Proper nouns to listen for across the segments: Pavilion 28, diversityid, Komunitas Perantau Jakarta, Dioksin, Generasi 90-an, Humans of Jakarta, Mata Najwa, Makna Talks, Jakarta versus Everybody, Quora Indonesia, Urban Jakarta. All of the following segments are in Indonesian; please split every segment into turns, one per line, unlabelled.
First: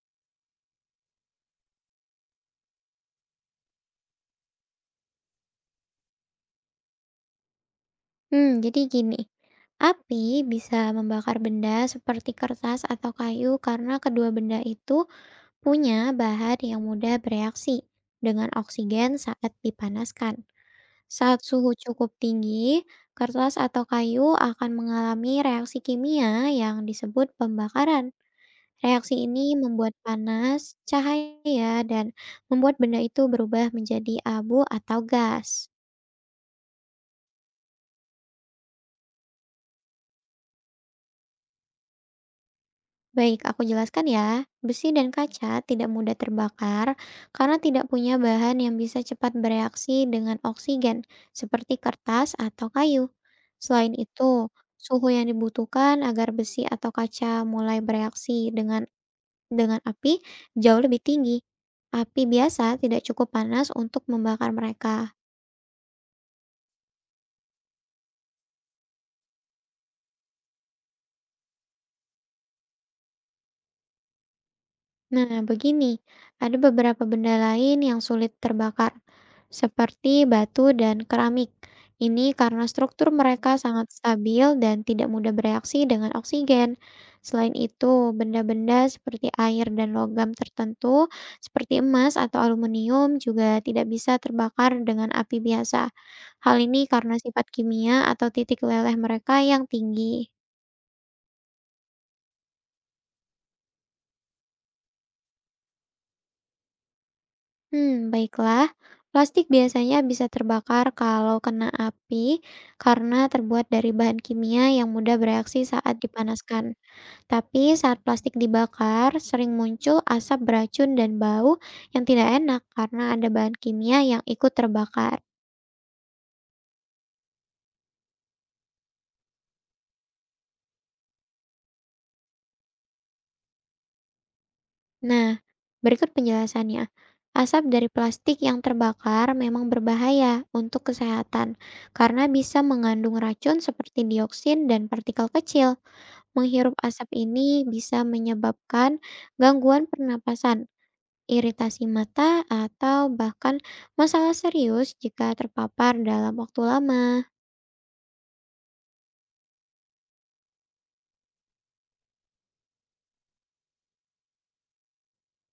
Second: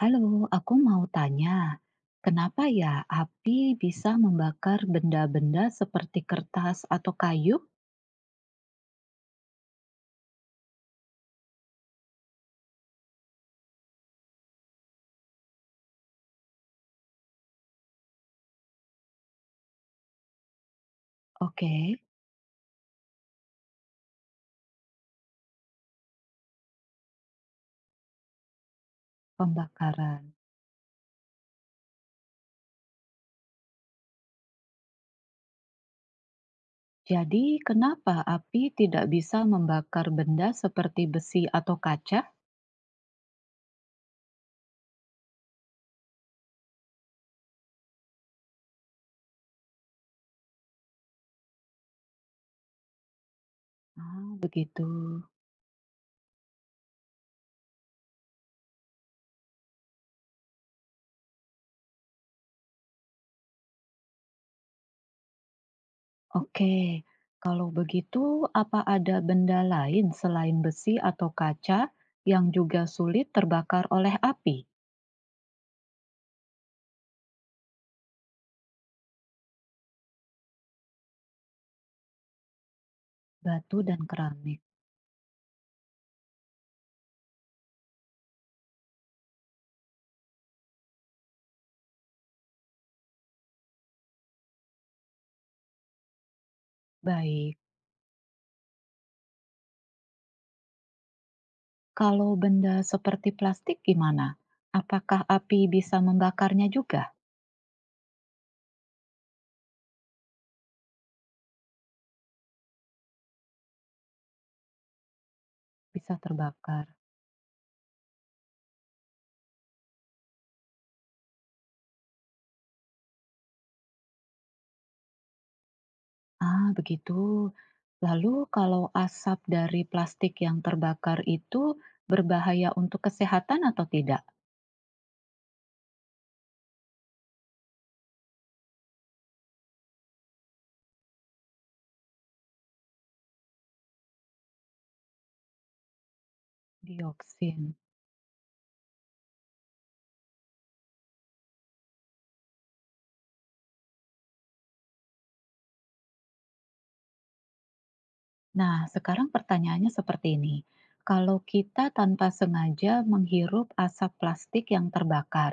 Halo, aku mau tanya, kenapa ya api bisa membakar benda-benda seperti kertas atau kayu?
Jadi gini, api bisa membakar benda seperti kertas atau kayu karena kedua benda itu punya bahan yang mudah bereaksi dengan oksigen saat dipanaskan. Saat suhu
Oke,
cukup tinggi, kertas atau kayu akan mengalami reaksi kimia yang disebut pembakaran. Reaksi ini membuat
pembakaran.
panas, cahaya, dan membuat benda itu berubah menjadi abu atau gas.
Jadi, kenapa api tidak bisa membakar benda seperti besi atau kaca?
Baik, aku jelaskan ya. Besi dan kaca tidak mudah terbakar karena tidak punya bahan yang bisa cepat bereaksi dengan oksigen, seperti kertas atau kayu. Selain
Ah,
itu,
begitu.
suhu yang dibutuhkan agar besi atau kaca mulai bereaksi dengan api jauh lebih tinggi. Api biasa tidak cukup panas untuk membakar mereka.
Oke, kalau begitu, apa ada benda lain selain besi atau kaca yang juga sulit terbakar oleh api?
Nah, begini, ada beberapa benda lain yang sulit terbakar, seperti batu dan keramik. Ini karena struktur mereka
Batu
sangat
dan
stabil
keramik.
dan tidak mudah bereaksi dengan oksigen. Selain itu, benda-benda seperti air dan logam tertentu, seperti emas atau aluminium, juga tidak bisa terbakar dengan api biasa. Hal ini karena sifat
Baik.
kimia atau titik leleh mereka yang tinggi.
Kalau benda seperti plastik gimana? Apakah api bisa membakarnya juga?
Baiklah. Plastik biasanya bisa terbakar kalau kena api karena terbuat dari bahan kimia yang mudah bereaksi saat
Bisa
dipanaskan.
terbakar.
Tapi saat plastik dibakar, sering muncul asap beracun dan bau yang tidak enak karena ada bahan kimia yang ikut terbakar.
Ah, begitu. Lalu kalau asap dari plastik yang terbakar itu berbahaya untuk kesehatan atau tidak?
Nah, berikut penjelasannya. Asap dari plastik yang terbakar memang berbahaya untuk kesehatan karena bisa mengandung racun seperti dioksin dan partikel kecil. Menghirup asap
Dioksin.
ini bisa menyebabkan gangguan pernapasan, iritasi mata, atau bahkan masalah serius jika terpapar dalam waktu lama.
Nah, sekarang pertanyaannya seperti ini. Kalau kita tanpa sengaja menghirup asap plastik yang terbakar,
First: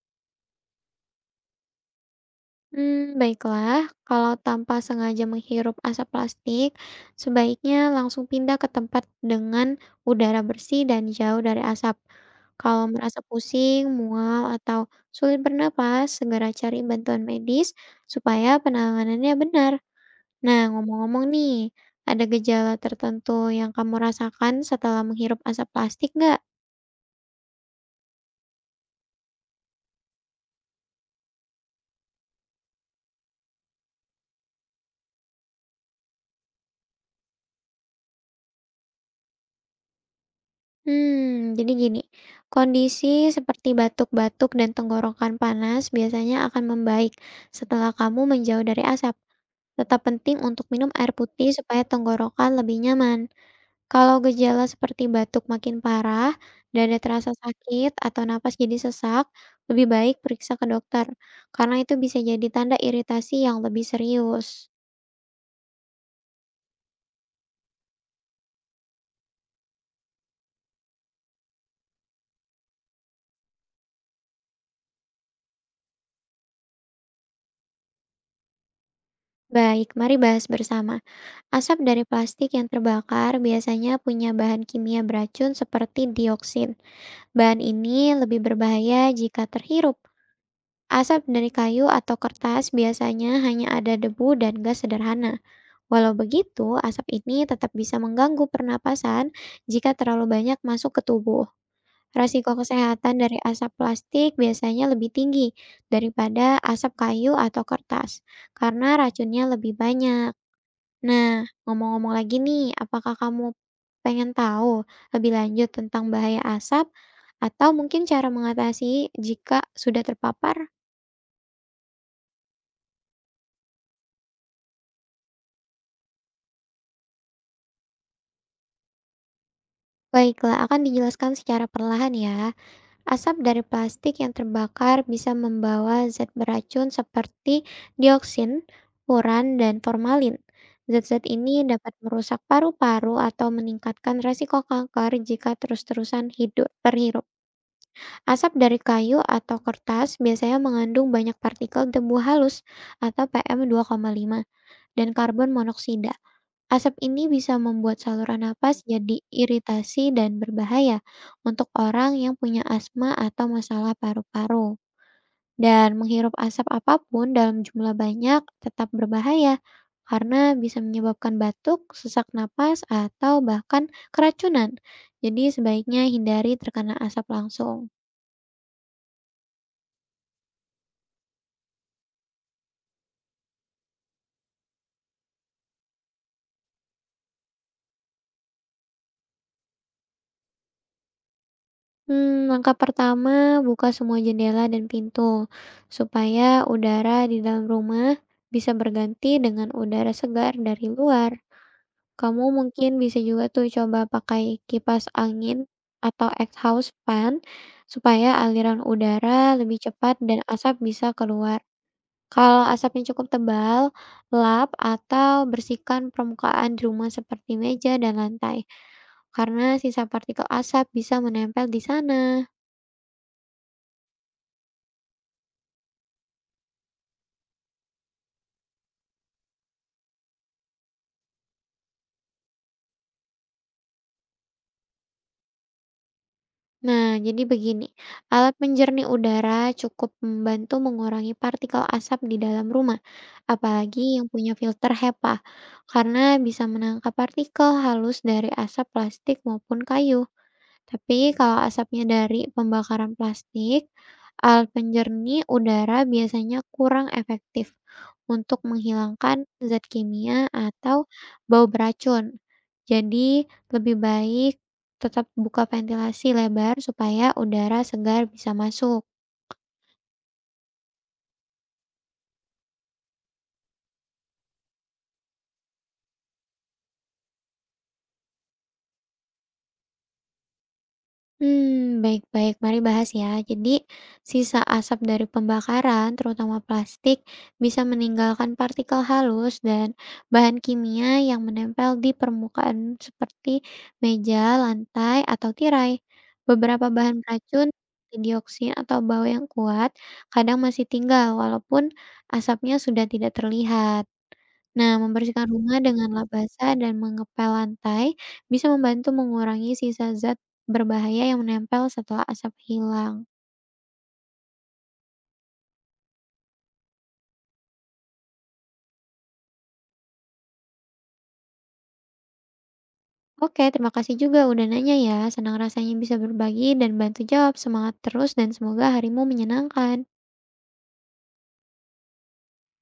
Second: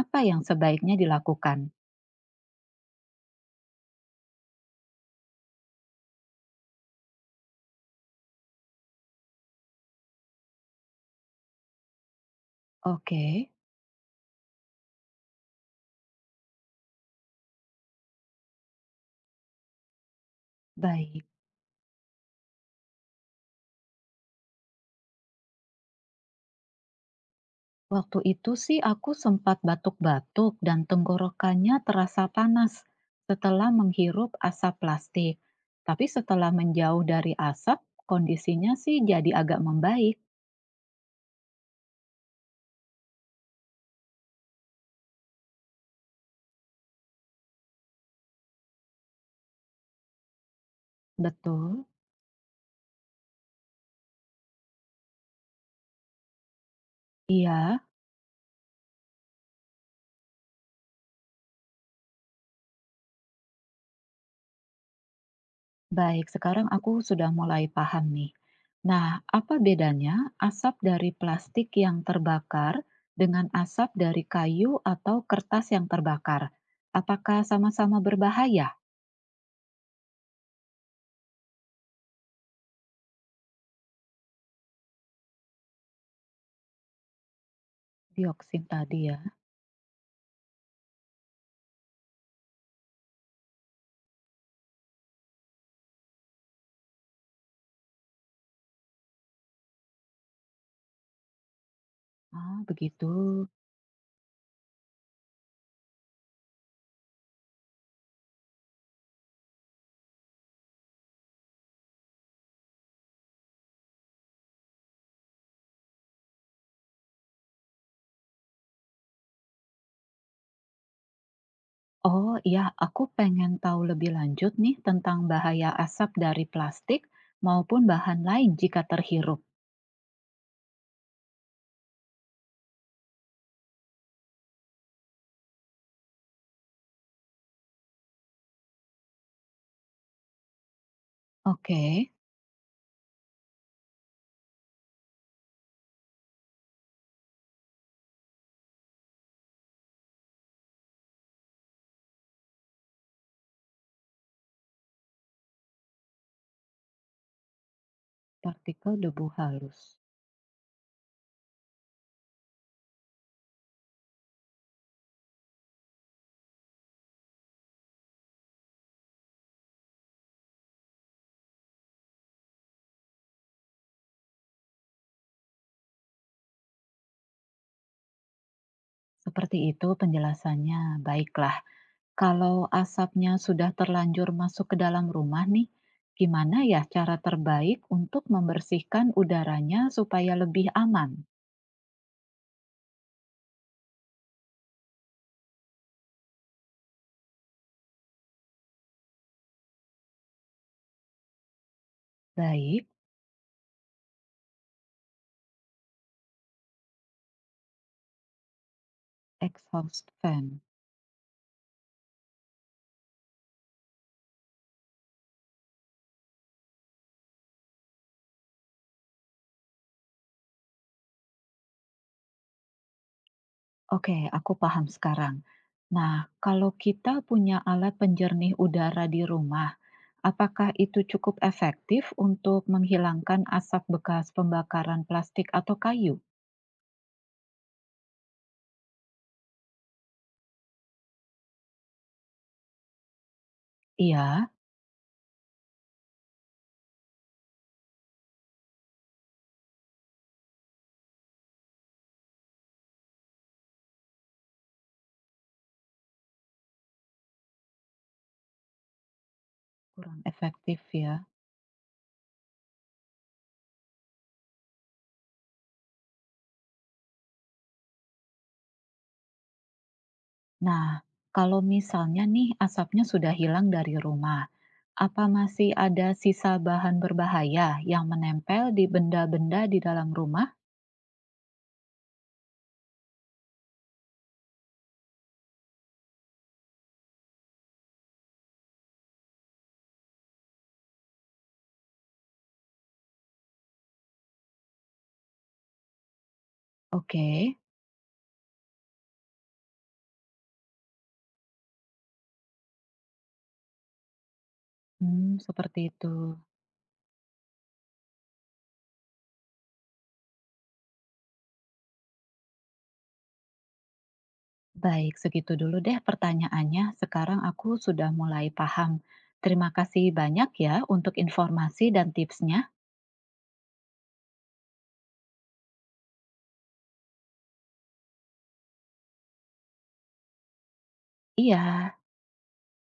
apa yang sebaiknya dilakukan?
Baiklah, kalau tanpa sengaja menghirup asap plastik, sebaiknya langsung pindah ke tempat dengan udara bersih dan jauh dari asap. Kalau merasa
Oke,
pusing, mual, atau sulit bernapas, segera cari bantuan medis supaya penanganannya benar. Nah,
baik.
ngomong-ngomong nih, ada gejala tertentu yang kamu rasakan setelah menghirup asap plastik nggak?
Waktu itu sih aku sempat batuk-batuk dan tenggorokannya terasa panas setelah menghirup asap plastik. Tapi setelah menjauh dari asap, kondisinya sih jadi agak membaik.
Jadi gini, kondisi seperti batuk-batuk dan tenggorokan panas biasanya akan membaik setelah kamu menjauh dari asap. Tetap penting untuk minum air putih supaya
Betul?
tenggorokan lebih nyaman. Kalau gejala seperti batuk makin parah, dada terasa
Iya,
sakit, atau napas jadi sesak, lebih baik periksa ke dokter, karena itu bisa jadi tanda iritasi yang lebih serius.
baik. Sekarang aku sudah mulai paham nih. Nah, apa bedanya asap dari plastik yang terbakar dengan asap dari kayu atau kertas yang terbakar? Apakah sama-sama berbahaya
Baik, mari bahas bersama. Asap dari plastik yang terbakar biasanya punya bahan kimia beracun seperti dioksin. Bahan ini lebih
dioksin tadi
berbahaya
ya?
jika terhirup. Asap dari kayu atau kertas biasanya hanya ada debu dan gas sederhana. Walau begitu, asap ini tetap bisa mengganggu pernapasan jika terlalu banyak masuk ke tubuh. Risiko
Ah, begitu.
kesehatan dari asap plastik biasanya lebih tinggi daripada asap kayu atau kertas karena racunnya lebih banyak. Nah, ngomong-ngomong lagi nih, apakah kamu pengen tahu lebih lanjut tentang bahaya asap atau mungkin cara mengatasi jika sudah terpapar?
Oh iya, aku pengen tahu lebih lanjut nih tentang bahaya asap dari plastik maupun bahan lain jika terhirup.
Baiklah, akan dijelaskan secara perlahan ya. Asap dari plastik yang terbakar bisa membawa zat beracun seperti dioksin, furan, dan formalin. Zat-zat ini
Oke,
dapat merusak paru-paru atau meningkatkan resiko kanker jika terus-terusan hidup terhirup. Asap dari kayu atau kertas biasanya mengandung banyak partikel debu halus atau PM5 dan karbon monoksida. Asap ini bisa membuat saluran napas
partikel
jadi
debu halus.
iritasi dan berbahaya untuk orang yang punya asma atau masalah paru-paru. Dan menghirup asap apapun dalam jumlah banyak tetap berbahaya karena bisa menyebabkan batuk, sesak napas, atau bahkan keracunan. Jadi sebaiknya hindari terkena asap langsung.
Seperti itu penjelasannya. Baiklah, kalau asapnya sudah terlanjur masuk ke dalam rumah nih, gimana ya cara terbaik untuk membersihkan udaranya supaya lebih aman?
Langkah pertama buka semua jendela dan pintu, supaya udara di dalam rumah bisa berganti dengan udara segar dari luar. Kamu
Baik,
mungkin bisa juga tuh coba pakai kipas angin atau exhaust fan, supaya aliran udara lebih
exhaust
cepat dan
fan.
asap bisa keluar. Kalau asapnya cukup tebal, lap atau bersihkan permukaan di rumah seperti meja dan lantai, karena sisa partikel asap bisa menempel di sana.
Oke, aku paham sekarang. Nah, kalau kita punya alat penjernih udara di rumah, apakah itu cukup efektif untuk menghilangkan asap bekas pembakaran plastik atau kayu?
Nah, jadi begini, alat penjernih udara cukup membantu mengurangi partikel asap di dalam rumah, apalagi yang
Iya,
punya filter HEPA, karena bisa menangkap partikel halus dari asap plastik maupun kayu. Tapi kalau asapnya dari pembakaran plastik, alat penjernih udara biasanya kurang efektif untuk menghilangkan zat
kurang
kimia
efektif
atau
ya.
bau beracun. Jadi, lebih baik tetap buka ventilasi lebar supaya udara segar bisa masuk.
Nah, kalau misalnya nih asapnya sudah hilang dari rumah, apa masih ada sisa bahan berbahaya yang menempel di benda-benda di dalam rumah?
Hmm baik baik, mari bahas ya. Jadi, sisa asap dari pembakaran, terutama plastik, bisa meninggalkan partikel halus dan bahan kimia yang menempel di permukaan seperti meja, lantai, atau tirai. Beberapa bahan
Oke,
beracun, seperti dioksin atau bau yang kuat, kadang masih tinggal walaupun asapnya sudah tidak terlihat. Nah,
hmm,
membersihkan rumah
seperti
dengan
itu.
lap basah dan mengepel lantai bisa membantu mengurangi sisa zat berbahaya yang menempel setelah asap hilang.
Baik, segitu dulu deh pertanyaannya. Sekarang aku sudah mulai paham. Terima kasih banyak ya untuk informasi dan tipsnya.
Oke, terima kasih juga udah nanya ya. Senang rasanya bisa berbagi dan bantu jawab. Semangat terus dan semoga harimu menyenangkan.
Iya.